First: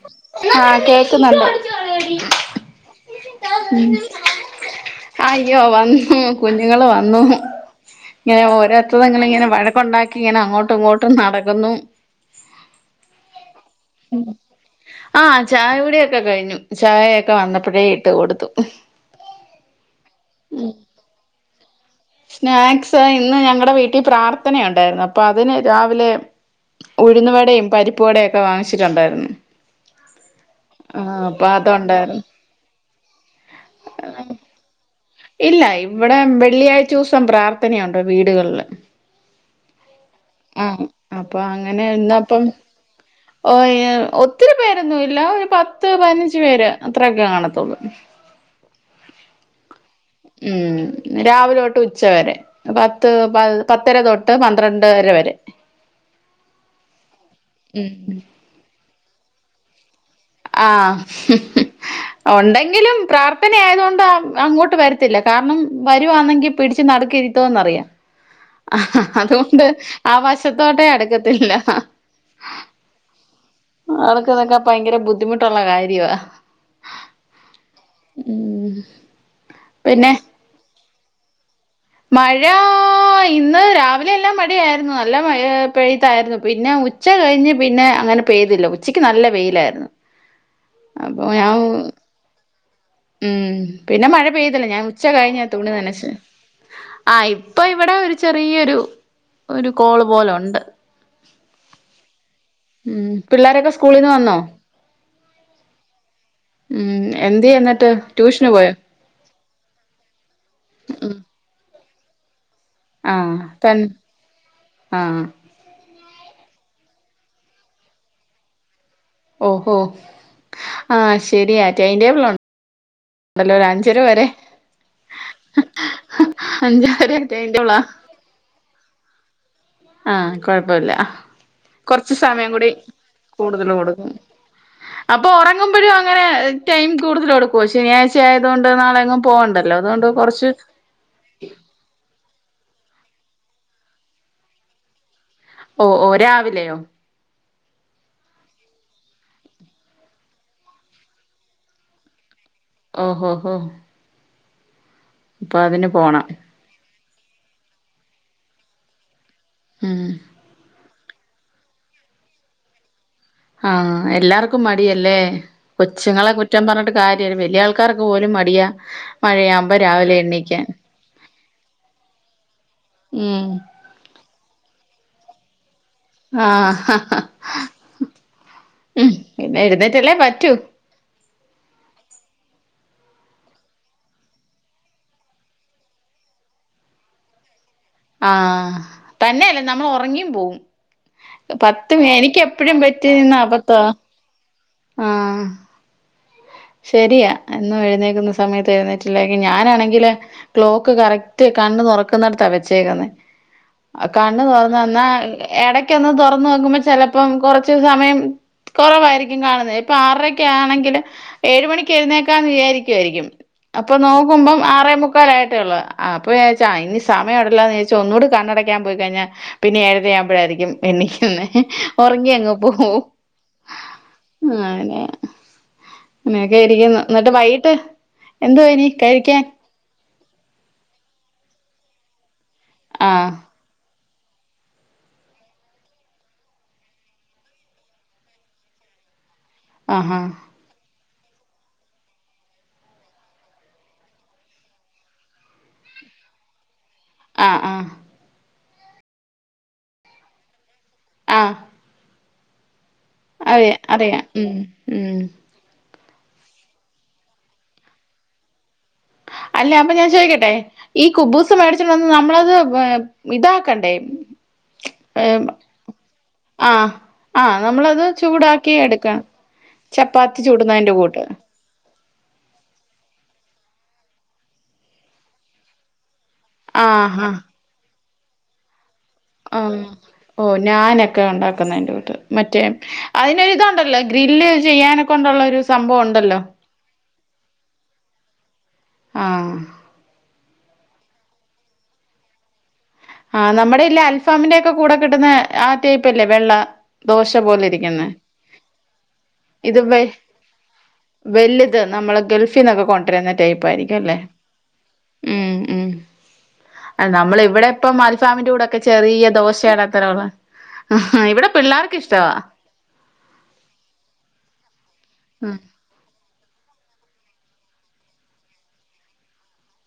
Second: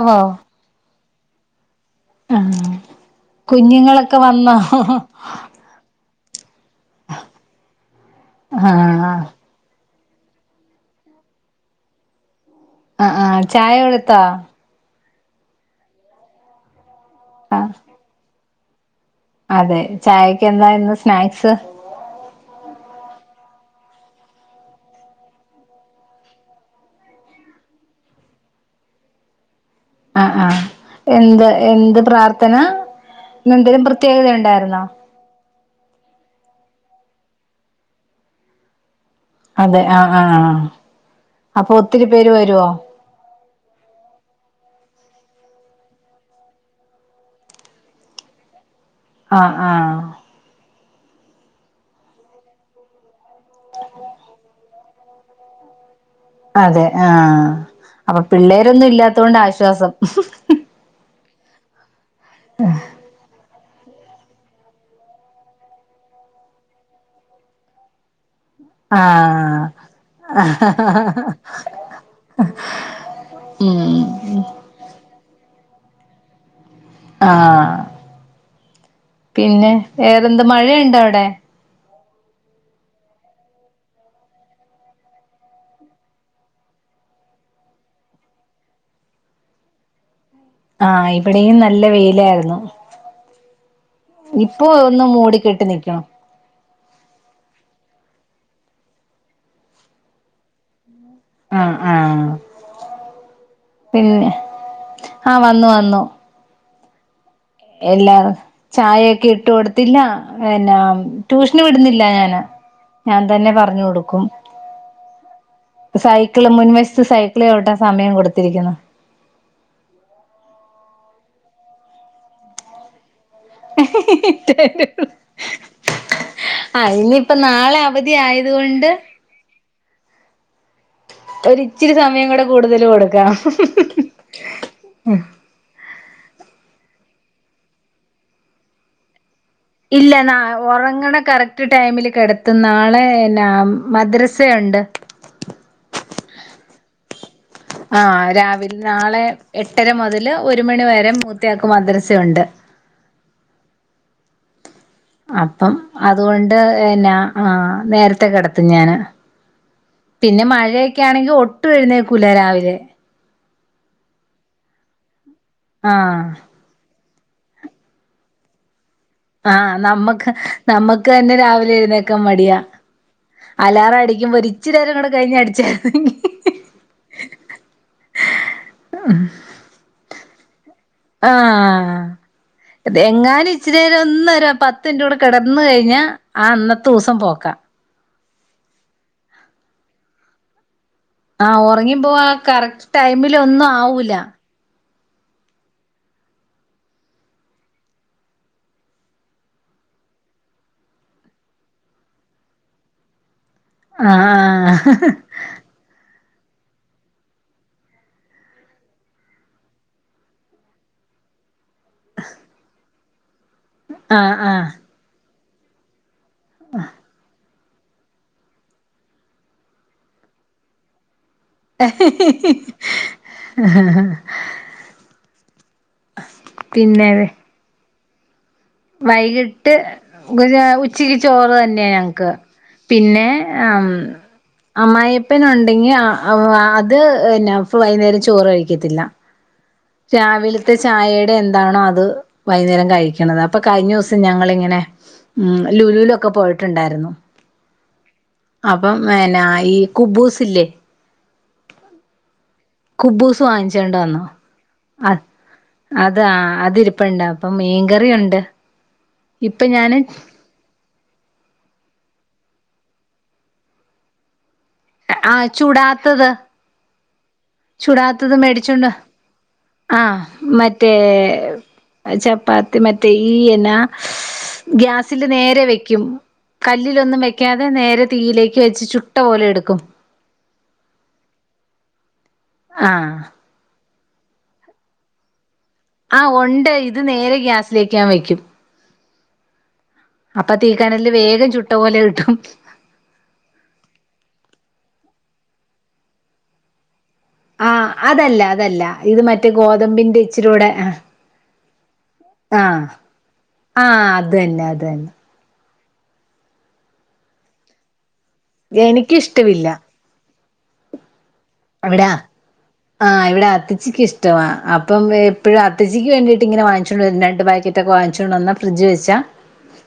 ഓ ആഹ് കേക്കുന്നൊണ്ടോ ആഹ് കുഞ്ഞുങ്ങളൊക്കെ വന്നോ യോ വന്നു കുഞ്ഞുങ്ങള് വന്നു ഇങ്ങനെ ആ ഓരോ [inaudible] ഇങ്ങനെ വഴക്കൊണ്ടാക്കി ഇങ്ങനെ അങ്ങോട്ടും ഇങ്ങോട്ടും നടക്കുന്നു ആഹ് ആഹ് ചായ കൊട് ആഹ് ചായകുടിയക്കെ കഴിഞ്ഞു ചായയൊക്കെ ആ വന്നപ്പഴേ ഇട്ട് കൊടുത്തു അതെ ചായക്ക് എന്താ ഇന്ന് സ്നാക്സ് സ്നാക്സ് ഇന്ന് ഞങ്ങടെ വീട്ടി പ്രാർത്ഥനയൊണ്ടായിര്ന്നു അപ്പ അതിന് രാവിലെ ഉഴുന്നുവടെം പരിപ്പ് വടെം ഒക്കെ വാങ്ങിച്ചിട്ടൊണ്ടായ്ര്ന്നു ആഹ് ആഹ് എന്ത് എന്ത് അതുണ്ടായിരുന്നു പ്രാർത്ഥന ഇന്ന് എന്തേലും പ്രത്യേകതയൊണ്ടായിര്ന്നോ ഇല്ല ഇവടെ വെള്ളിയാഴ്ചൂസം പ്രാർത്ഥനയൊണ്ട് വീടുകൾല് അതെ ആഹ് ആഹ് ആഹ് അപ്പൊ ഒത്തിരി പേര് വരുവോ ഓയീ ഒത്തിരി പേരൊന്നും ഇല്ല ഒരു പത്ത് പയ്നഞ്ച് പേര് അത്ര്യൊക്കെ കാണത്തൊള്ള് ആഹ് ആഹ് ഉം രാവിലൊട്ട് ഉച്ച വരെ പത്ത് പ പത്തര തൊട്ട് പന്ത്രണ്ടര വരെ അതെ ആഹ് അപ്പ പിള്ളേരൊന്നും ഇല്ലാത്തൊണ്ട് ആശ്വാസം ആഹ് ഒണ്ടെങ്കിലും പ്രാർ പ്രാർത്ഥന ആയത്കൊണ്ട് അങ്ങോട്ട് വരത്തില്ല കാരണം വരുവാണെങ്കിൽ പിടിച്ച് നടക്ക് ഇരുത്തോന്ന്റിയാം ആഹ ആ ആഹാ വശത്തോട്ടേ അടുക്കത്തില്ല. [inaudible] ആൾക്ക്തൊക്കെ ഭയങ്കര ബുദ്ധിമുട്ടുള്ള കാര്യം ആഹ പിന്നെ വേറെന്ത് മഴയുണ്ടോ അവിടെ. മഴാ ആ ഇന്ന് രാവിലെ എല്ലാം മഴ യായിരുന്നു നല്ല മഴ പൈ തായിരുന്നു പിന്നെ ഉച്ച കഴിഞ്ഞ് പിന്നെ അങ്ങനെ.. പെയ്തില്ല ഉച്ചക്ക് നല്ലവെ യിലായിരുന്നു. ആഹ ഇവിടെയും നല്ല വെയിലായിരുന്നു. ഉം പിന്ന മഴ ഇപ്പൊ പെയ്തില്ല ഞാൻ ഒന്ന് ഉച്ച കഴിഞ്ഞാ മൂടിക്കെട്ടി തുണി നിക്കണു നനച്ച ആഹ ഇപ്പൊ ഇവിടെ ഒരു ചെറിയരു.. ഒരു കോള് പോലെ ഉണ്ട്. ആ ആഹ ഉം പിള്ളേരൊക്കെ സ്കൂളിൽന്ന് പിന്നെ വന്നോ ആഹ വന്നു വന്നു. ഉം എന്ത്യ എന്നിട്ട് ട്യൂഷന് പോയോ. ആയെക്കെട്ട.. വിട്ട് കൊടുത്തില്ല പിന്ന ട്യൂഷന് വിടുന്നില്ല ഞാന്. ആ ഞാൻ തന്നെ തൻ പറഞ്ഞു കൊടുക്കും. ആ സൈക്കിള് മുൻവശത്ത് സൈക്കിള് ചവിട്ടാൻ സമയം കൊടുത്തിരിക്കുന്നു. ഓഹോ ആഹ ശരിയാ ടൈൻ ടേബിൾ ഉണ്ടോ.. ഓയ് ഹി ഹി ഹി അയിനിപ്പോ അഞ്ചാരറ്റെ അയിന്റെവളാ നാളെ അവധി. ധി ആയതുകൊണ്ട്.. ആഹ കൊഴപ്പല്ല ഒരിച്ചിരി കുറച്ച കൂടെ സമയം കൂടി കൂടുതല് കൂടുതൽ കൊടുക്കാം കൊടുക്കും. അപ്പൊ ഉറങ്ങുമ്പോഴും അങ്ങനെ ടൈം കൂടുതലും കൊടുക്കുവോ ശനിയാഴ്ച ആയതുകൊണ്ട് നാളെങ്ങുമ്പ.. പോകണ്ടല്ലോ. ഇല്ല നാ ഉറങ്ങണ കറക്.. റ്റ് ടൈമില് കിടത്തും നാളെന മദ്രസുണ്ട്. ഓ ഓ രാവിലെയോ. ട്ടി ഏർ. ആ രാവിലെ നാളെ എട്ടര മുതൽ ഒരു മണി വരെ മൂത്തയാക്കു മദ്രസ്യുണ്ട്. ഓ ഹോ ഹോ അപ്പൊ അപ്പം അതിന് പോണം അതുകൊണ്ട് ന്നാ ആഹ നേരത്തെ കിടത്തും ഞാന്. മം പിന്നെ മഴയൊക്കെ ആണെങ്കിൽ ഒട്ടു എഴുന്നേക്കൂല രാവിലെ. ആഹ എല്ലാർക്കും മടിയല്ലേ ആഹ് കൊച്ചുങ്ങളെ കു.. റ്റം പറഞ്ഞിട്ട് കാര്യ വലിയ ആൾക്കാരൊക്കെ പോലും മടിയ.. ആഹ നമ്മക്ക് നമ്മുക്ക് തന്നെ രാവിലെ എഴുന്നേക്കൻ മടിയാ. ഉം അലാറ അടിക്ക്പോ ഇച്ചിരരം കൂടെ കഴിഞ്ഞഞ് അടിച്ചർന്നെങ്കി.. ആ ഹാ ഹാ ഉം പിന്നെ എഴുന്നേറ്റല്ലേ പറ്റൂ. ആഹ എങ്ങാനും ഇച്ചിരെ ഒന്നരു പത്ത് മിൻട്ടൂടെ കിടന്നഴിഞ്ഞാ ആ അന്നത്തെ ദിവസം പോക്കാം. ആഹ തന്നെയ അല്ലേ നമ്മൾ ഉറങ്ങിയും പോവും. ആഹ് പത്ത് ഉറങ്ങിപ്പോ ആ എനിക്ക് എപ്പഴും കറക്റ്റ് പറ്റിന്ന ടൈമില് ഒന്നും അബദ്ധആഹ. ആവൂല ശരിയാ എന്നും എഴുന്നേക്കുന്ന സമയത്ത് എഴുന്നേറ്റില്ല ഞാനാണെങ്കില്. Clock correct കണ്ണുതു റക്കുന്നടുത്താ വെച്ചേക്കന്ന്. കണ് ആഹ് തുറന്ന്ന്നാ ആഹ് ഇടക്ക ഒന്ന് തുറന്ന് വെക്കുമ്പോ ചെിലപ്പോം കൊറച്ച് സമയം.. കുറവായിരിക്കും കാണുന്നത് ഇപ്പൊ ആറൊക്കെ ആണെങ്കില്.. ഏഴ് മണിക്ക് എഴുന്നേക്കാന്ന് വിചാരിക്കുായിരിക്കും അപ്പൊ ആഹ് നോക്കുമ്പം ആഹ് ആറേ മുുക്കാല ആയിട്ടേ ഉള്ളത്.. ആ അപ്പവിചാരിച്ചഇനി സമയംവിട.. ന്ന് ചോദച്ചൽ ഒന്നൂ കണ്ണടക്കാൻ പോയി കഴിഞ്ഞാ പിന്നെ ഏഴര ആകുമ്പഴായിരിക്കും എനിക്കന്ന്. ഉറങ്ങി അങ്ങ പോവും അങ്ങനെയ. ഇങ്ങനെയൊക്കെ ഇരിക്കും പിന്നെ എന്നിട്ട് വൈകട്ട് എന്തുനി. വൈകിട്ട് ഉച്ചക്ക് ചോറ് തന്നെയ ഞങ്ങക്ക് പിന്നെ.. ആഹ് ആം അമ്മായിപ്പനുണ്ടെങ്കി അ അവ് അത് പിന്ന ഫു വയ്യ്ന്നേരം ചോറ് കഴിക്കത്തില്ല ആഹാ രാവില് ത്തെ ചായയുടെ എന്താണോ അത് വയ്യ്ന്നേരം കഴിക്കണത്. അപ്പൊ കഴിഞ്ഞ ദിവസം ഞങ്ങളിങ്ങനെ ഉം ലുലൂലൊക്ക പോയിട്ടൊണ്ടാരുന്നു ആഹ് ആഹ് അപ്പം അ പിന്നാ ഈ കുബ്ബൂസ്സ് ഇല്ലേ ആഹ് കുബ്ബൂസ് അറിയാം വാങ്ങിച്ചോണ്ട് വന് അറിയാം ഉം അ ഉം അത് അതിരിപ്പണ്ട് അപ്പം മീൻകറി ഒണ്ട് അല്ല അപ്പൊ ഞാൻ ചോദിക്കട്ടെ ഈ കുബ്ബൂസ് മേടിച്ചോണ്ട് വന്ന് നമ്മളത് ബേ ഇതാക്കണ്ടേ ആഹ ഏഹ് ചുടാത്തത് ആഹ് ആഹ് നമ്മളത് ചുടാത്തത് ചൂടാക്കി മേടിച്ചോണ്ട് എടുക്കണം ആ ചപ്പാത്തി മറ്റേ ചുടുന്നതിൻ്റെ കൂട്ട് ചപ്പാത്തി മറ്റേ ഈ എന്നാ ഗ്യാസില് നേരെ വെക്കും കല്ലിലൊന്നും ആഹ് ആഹ് വെക്കാതെ നേരെ തീയിലേക്ക് വെച്ച് ചു ആഹ് ഓ നാനൊക്കെ ഒണ്ടാക്കന്ന അയ്ന്റെ കൂട്ട് മറ്റേ ആഹ് അതിനൊത്ണ്ടല്ലോ ഗ്രില്ല് ചെയ്യാന കൊണ്ടൊ ള്ളൊരു ആഹ് ഒണ്ട് ഇത് നേരെ ഗ്യാസിലേക്ക് ഞാൻ വെക്കും ആഹ് അപ്പൊ തീക്കനലില് വേഗം ചുട്ട പോലെ കിട്ടും ആഹ് നമ്മടെ ഇല്ല അൽഫാമിന്റെ ഒക്കെ കൂടെ കിട്ടുന്ന ആ ടൈപ്പല്ലേ വെള്ള ദോശപോ ആഹ് അതല്ല അതല്ല ഇത് മറ്റേ ഇത് വെ ഗോതമ്പിന്റെ ഇച്ചിരൂടെ വലുത് നമ്മള് ആഹ് ഗൾഫീന്നൊക്കെ കൊണ്ടരുന്ന ടൈപ്പായിരിക്കും ആഹ് അല്ലേ അത് തന്നെ അത് തന്നെ ഉം ഉം അത് നമ്മള് ഇവടെ ഇപ്പം അൽഫാമിന്റെ കൂടൊക്കെ ചെറിയ എനിക്കിഷ്ടമില്ല ദോശേടത് തരാ ഒള്ളെ ഇവിടെ പിള്ളാർക്ക് എവിടാ ഇഷ്ടവാ ആഹ് ഇവിടെ അത്തച്ചിക്ക് ഇഷ്ടവാ അപ്പം എപ്പഴും അത് അത്ത്ജിക്ക് വേണ്ടീട്ട് ഇങ്ങനെ വാച്ചോണ്ട് വരും രണ്ട് പാക്കറ്റൊക്കെ വാച്ചോണ്ട് വന്ന് ഫ്രിഡ്ജി വച്ചാ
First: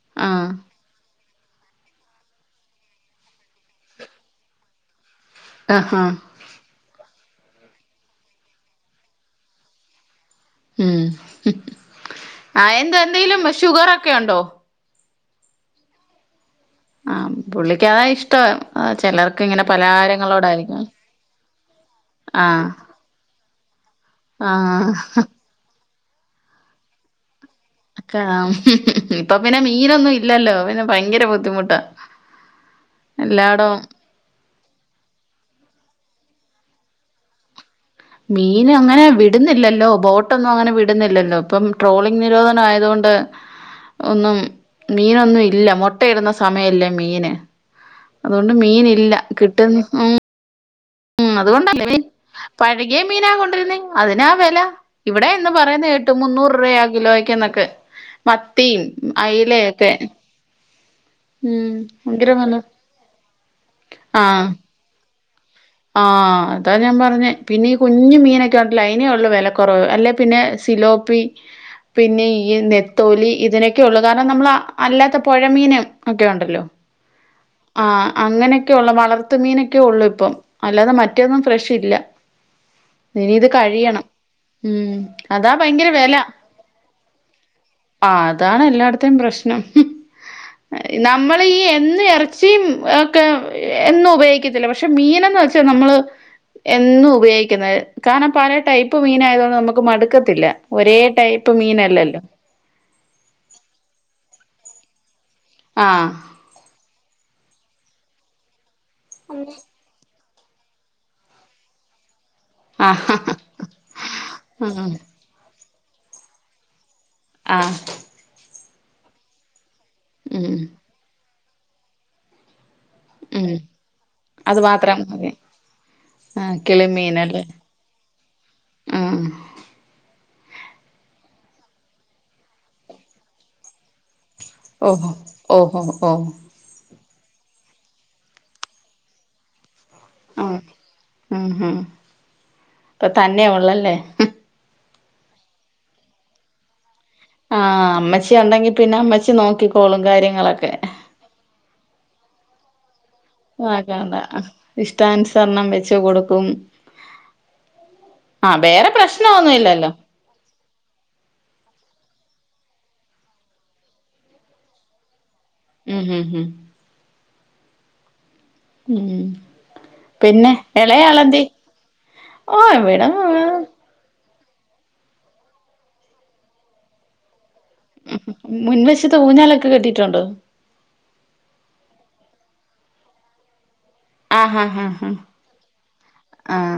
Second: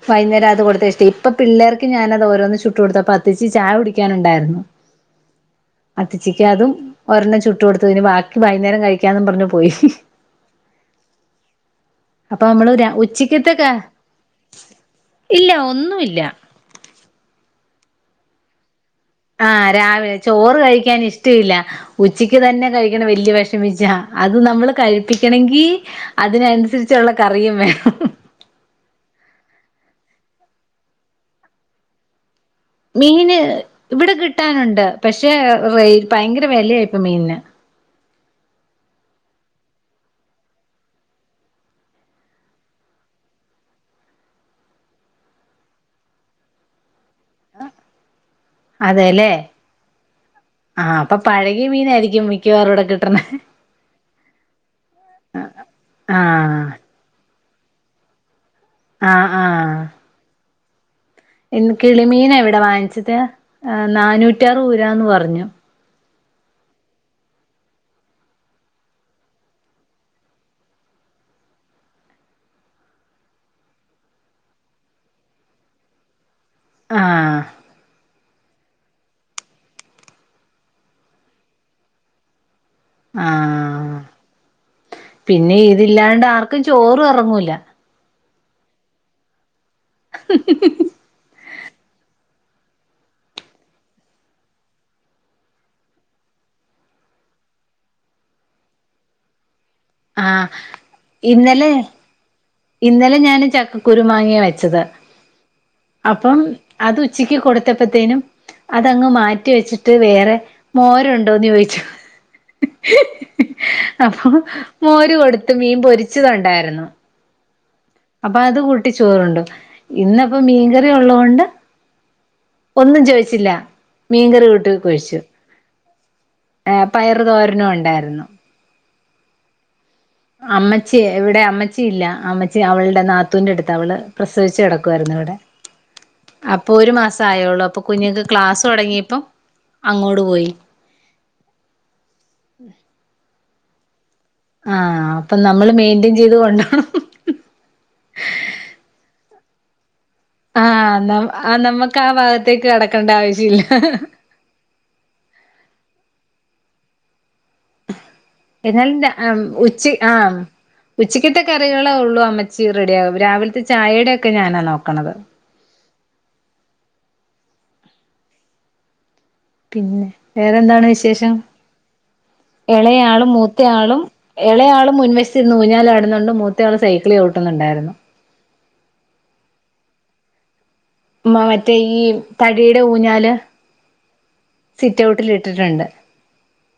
വയ്യ്ന്നേരം ആഹ് അത് കൊടുത്ത് ഇഷ്ടെയ്യും ഇപ്പ പിള്ളേർക്ക് ഞാനത് ഓരോന്ന് ചുട്ടു കൊടുത്തപ്പ അത്തിച്ചി ചായ കുടിക്കാനുണ്ടാരുന്നു ആഹ് ആഹ് അത്ത്ച്ചിക്ക് അതും ഒരെണ്ണം ചുട്ടു കൊടുത്തു ഇനി ബാക്കി വയ്യ്ന്നേരം കഴിക്കാന്നും പറഞ്ഞു പോയി ഉം അപ്പൊ ആ നമ്മള് ര എന്ത് എന്തെങ്കിലും ഉച്ചക്കത്തെക്കെ ഷുഗറക്കെ ഒണ്ടോ ഇല്ല ഒന്നു ഇല്ല ആഹ പുള്ളിക്കതാ ഇഷ്ടം ചിലർക്ക് ഇങ്ങനെ ആഹ് രാവിലെ ചോറ് പലഹാരങ്ങളോടായിരിക്കും കഴിക്കാൻ ഇഷ്ട ഇല്ല. ഉച്ചക്ക് തന്നെ ആഹ് കഴി ക്കണ വല്യ വെഷമിച്ചാ അത് നമ്മള് ആഹ് കഴിപ്പിക്കണെങ്കീ അതിനനുസരിച്ചൊള്ള കറിയും വേണം ക്കാം ഇപ്പ പിന്നെ മീനൊന്നും ഇല്ലല്ലോ പിന്നെ ഭയങ്കര ബുദ്ധിമുട്ടാ മീന് എല്ലാടോം ഇവിടെ കിട്ടാനൊണ്ട് പക്ഷെ റേ ഭയങ്കര വെലയാ ഇപ്പം മീനിന് മീന് അങ്ങനെ വിടുന്നില്ലല്ലോ ബോട്ടൊന്നും അങ്ങനെ വിടുന്നില്ലല്ലോ ഇപ്പം ട്രോളിങ് നിരോധനം ആയതോണ്ട് ഒന്നും മീനൊന്നും ഇല്ല മൊട്ടയിടുന്ന സമയല്ലേ മീന് അതോണ്ട് മീൻ ഇല്ല അതെല്ലേ കിട്ട്ൻ ഉം ആഹ് അപ്പ പ പഴകിയ അതുകൊണ്ടല്ലേ മീൻ മീനായിരിക്കും മിക്കവാറും ഇവിടെ പഴകിയ കിട്ടണേ മീനാ കൊണ്ടരു ന്നേ അതിനാ വെല ഇവടെ ഇന്ന് പറയുന്ന കേട്ടു മുന്നൂറ് ആഹ് രൂവയാ കിലോയ്ക്ക്ന്നൊക്കെ മത്തി ആഹ് ആഹ് അയ്ലയൊക്കെ ഇന്ന് ഭയങ്കര കിളിമീനാ ഇവിടെ വെല വാങ്ങിച്ചത്. ആ ആഹ് നാന്നൂറ്റാറ് ഊരാന്ന് പറ്ഞ്ഞു ആഹ് അതാ ഞാൻ പറഞ്ഞേ പിന്നെ ഈ കുഞ്ഞ് മീനക്കെ ഒണ്ടല്ലോ അയ്നേ ഒള്ളൂ വെലക്കൊറവ് അല്ലെ പിന്നെ സിലോ പി പിന്നെ ഈ നെത്തോലി ഇതിനൊക്കെ ഒള്ളു കാരണം നമ്മൾ അല്ലാത്ത പുഴമീന് ഒക്കെ ഉണ്ടല്ലോ ആഹ് ആഹ് അങ്ങനെയൊക്കെ ഉള്ള വളർത്ത് മീനൊക്കെ ഒള്ളു ഇപ്പം അല്ലാതെ മറ്റേന്നും ഫ്രഷ് ഇല്ല ഇനി ഇത് ആഹ് കഴിയണം ഉം അതാ പിന്നെ ഭയങ്കര വെല ഇതില്ലാണ്ട് ആർക്കും ചോറും ഇറങ്ങൂല ആഹ് അതാണ് എല്ലായിടത്തേ പ്രശ്നം ഹും ഹും ഹും നമ്മള് ഈ എന്നും ഇറച്ചിയും ഒക്കെ എന്നും ഉപയോഗിക്കത്തില്ല പക്ഷെ മീനന്ന് വ ച്ചാ നമ്മള് എന്നും ഉപയോഗിക്കനത് കാരണം പല ടൈപ്പ് മീനായതോണ്ട് നമ്മ ക്ക് മടുക്കത്തില്ല ആഹ് ഒരേ ടൈപ്പ് ഇന്നലെ മീനല്ലല്ലോ ഇന്നലെ ഞാന് ചക്കക്കുരു മാങ്ങിയാ വെച്ചത് ആഹ് അപ്പം അത് ഉച്ചക്ക് കൊടുത്തപ്പോത്തേനും അതങ്ങ് മാറ്റി വെച്ചിട്ട് വേറെ മോര് ഉണ്ടോന്ന് ചോയിച്ചു ആഹ് അപ്പൊ ഉം ക്ക് കൊടുത്ത് മീൻ പൊരിച്ചതുണ്ടായിരുന്നു ആഹ് അപ്പൊ അത് കൂട്ടി ചോറ് ണ്ടു ഇന്ന് പ്പം ഉം മീൻക റി ഉള്ളകൊണ്ട് ഒന്നും ചോയ് ച്ചില്ല ഉം അത് മീൻകറിട്ട് മാത്രം കൊഴിച്ചു മതി ആഹ് ഏഹ് പയർ കിളിമീനല്ലേ തോരനും ഉണ്ടായിരുന്നു ആഹ് അഹ് അമ്മച്ചി ഇവിടെ അമ്മച്ചി ഇല്ല അമ്മച്ചി അവളുടെ നാത്തൂന്റെ അടുത്ത് അവള് പ്രസവിച്ചു ഓഹോ കിടക്കുയിരുന്നു ഇവിടെ ഓഹോ ഓഹ് അ പ്പൊര് മാസം ആയുള്ളൂ അപ്പൊ കുഞ്ഞുക്ക് ക്ലാസ്സ് തുടങ്ങിയപ്പം അങ്ങോട്ട് പോയി ആഹ് ഉം ഹും ഇപ്പൊ തന്നെയ ഉള്ളല്ലേ ആഹ് അപ്പൊ നമ്മള് മെയ്ന്റൻ ചെയിത് കൊണ്ടോണം ആഹ് അമ്മച്ചി ഉണ്ടെങ്കി പിന്നെ അമ്മച്ചി നോക്കിക്കോളും കാര്യങ്ങ ആഹ് ന്നാ നമ്മക്ക് ആ ഭാഗത്തേക്ക് കടക്കണ്ട ആ വിശ്യം നോക്കണ്ട ഇഷ്ടാനുസരണം വെച്ച് കൊടുക്കും ആഹ് വേറെ എന്നളുംന്താ ആഹ് പ്രശ്നൊന്നും ഇല്ലല്ലോ ഉച്ച ആഹ് ഉച്ചിക്കത്തെ കറികളേ ഒള്ളൂ അമ്മച്ചി റെഡിയാ രാവിലത്തെ ചായയുടെക്കെ ഞാനാ നോക്ക്ണത് മ് ഹ് ഹ് ഉം പിന്നെ വേറെന്താണ് വിശേഷം ഓഹ് ഇവിടെ ഇളയയാള് മൂ ത്തയാളും ഇളയാളും മുൻവശ്ത്ത് ര്ന്ന് ഊഞ്ഞാലാടുന്നുണ്ട് മൂത്തയാൾ സൈക്കിള് ചൗണ്ടുന്നുണ്ടായിരുന്നു ഉം മുൻവശത്ത് ഊഞ്ഞാലൊക്കെ കെട്ടിയിട്ടുണ്ടോ മ് മറ്റേ ഈ തടിയുടെ ഊഞ്ഞാല് ആഹ് ഹഹ സിറ്റ് ഔട്ടിൽ ഇട്ടിട്ടുണ്ട് ഹആഹ്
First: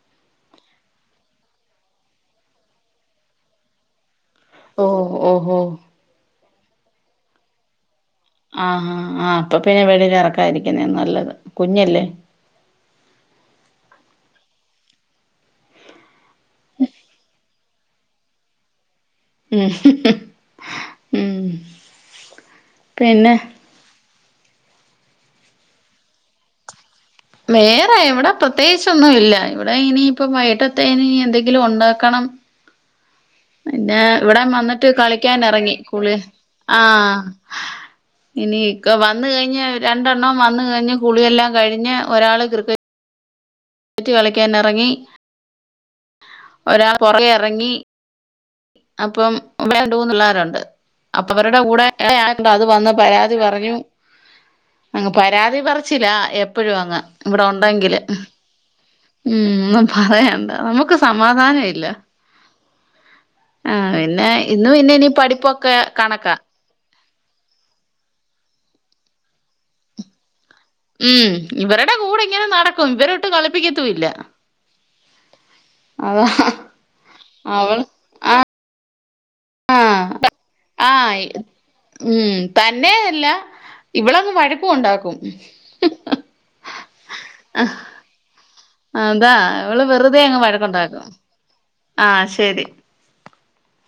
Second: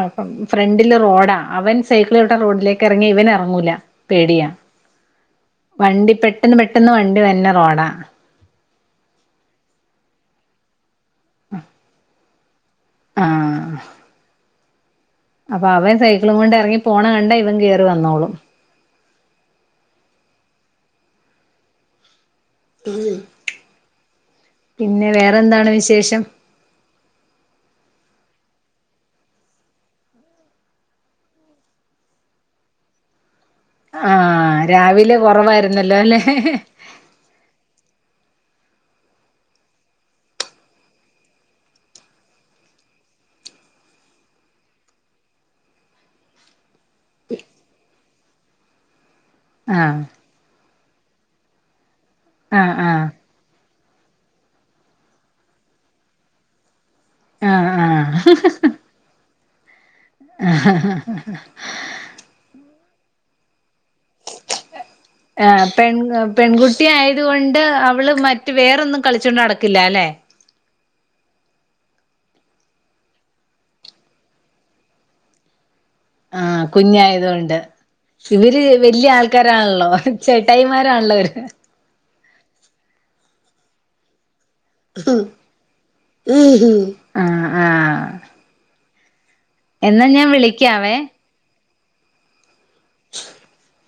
ആപ്പം ഫ്രണ്ടില് റോഡാ അവൻ സൈക്കിൾ ചൗട്ടാൻ റോഡിലേക്ക് ഇറങ്ങി ഇവൻ ഇറങ്ങൂല പേടിയാ ഓ ഓ ഹോ വണ്ടി പെട്ടെന്ന് പെട്ടെന്ന് വണ്ടി വര്ണ റോഡാ ആഹ് ആഹ് ആഹ് അപ്പൊ പിന്നെ വെളിയിൽ ഇറക്കായിരിക്കുന്നേ നല്ലത് കുഞ്ഞല്ലേ ആഹ് അപ്പ അവൻ സൈ ക്കിളും കൊണ്ട് ഇറങ്ങി പോണ കണ്ട ഇവൻ കേറി വന്നോളും മ് പിന്നെ വേറെന്താണ് വിശേഷം വേറെ ഇവിടെ പ്രത്യേകിച്ച് ഒന്നും ഇല്ല, ഇവിടെ ഇനി ഇപ്പ വൈകട്ടത്തെ ഇനി എന്തെങ്കിലും ഉണ്ടാക്കണം പിന്നെ ഇവിടെ ആഹ് വന്നിട്ട് രാവിലെ കളിക്കൻ ഇറങ്ങി കുറവായിരുന്നല്ലോ കുളി അല്ലെ ആഹ് ഇനി ഇക്ക വന്ന കഴിഞ്ഞ രണ്ടെണ്ണം വന്ന് കഴിഞ്ഞ് കുളിയെല്ലാം കഴിഞ്ഞ് ഒരാള് ക്രിക്കറ്റ് ക്രിക്കറ്റ് കളിക്കൻ ഇറങ്ങി ഒരാൾ പുറകെ ഇറങ്ങി അപ്പം [unintelligible] ആഹ് രണ്ടുമൂന്ന് പിള്ളേര്ണ്ട്, അപ്പ അവരുടെ കൂടെ ആയോണ്ട് അത് ആഹ് വന്ന പ ആഹ് [unintelligible] തി പറഞ്ഞു, അങ്ങ് പരാതി പറച്ചില എപ്പഴും അങ്ങ് ഇവിടെ ആഹ് ഉണ്ടെങ്കില് ആഹ് ഉ ഉം പറയണ്ട നമുക്ക് സമാധാനം ഇല്ല ആ പിന്നെ ഇന്ന് പിന്നെ ഇനി ആ പഠിപ്പൊക്കെ പെൺ കണക്കാ പെൺകുട്ടി ആയതു കൊണ്ട് അവള് മറ്റ് വേറൊന്നും കളിച്ചോണ്ട് നടക്കില്ല ലെ? ഉം ഇവരുടെ കൂടെ ഇങ്ങനെ നടക്കും, ഇവരൊട്ടും കളിപ്പിക്കത്തുംല്ല ആഹ്, കുഞ്ഞായതൊണ്ട് അവൾ ഇവര് വല്യ ആൾക്കാരാണല്ലോ, ആഹ് ആഹ് ചേട്ടായിമാരാണല്ലോര് ഉം തന്നെയല്ല ഇവളങ്ങ് വഴ ക്കു ഉണ്ടാക്കും. ഉം ഹും ആഹ് ആഹ് അതാ ഇവള് എന്നാ വെറുതെ ഞാൻ അങ്ങ് വിളിക്കാവേ വഴക്കുണ്ടാക്കും ആഹ് ശരി ശരി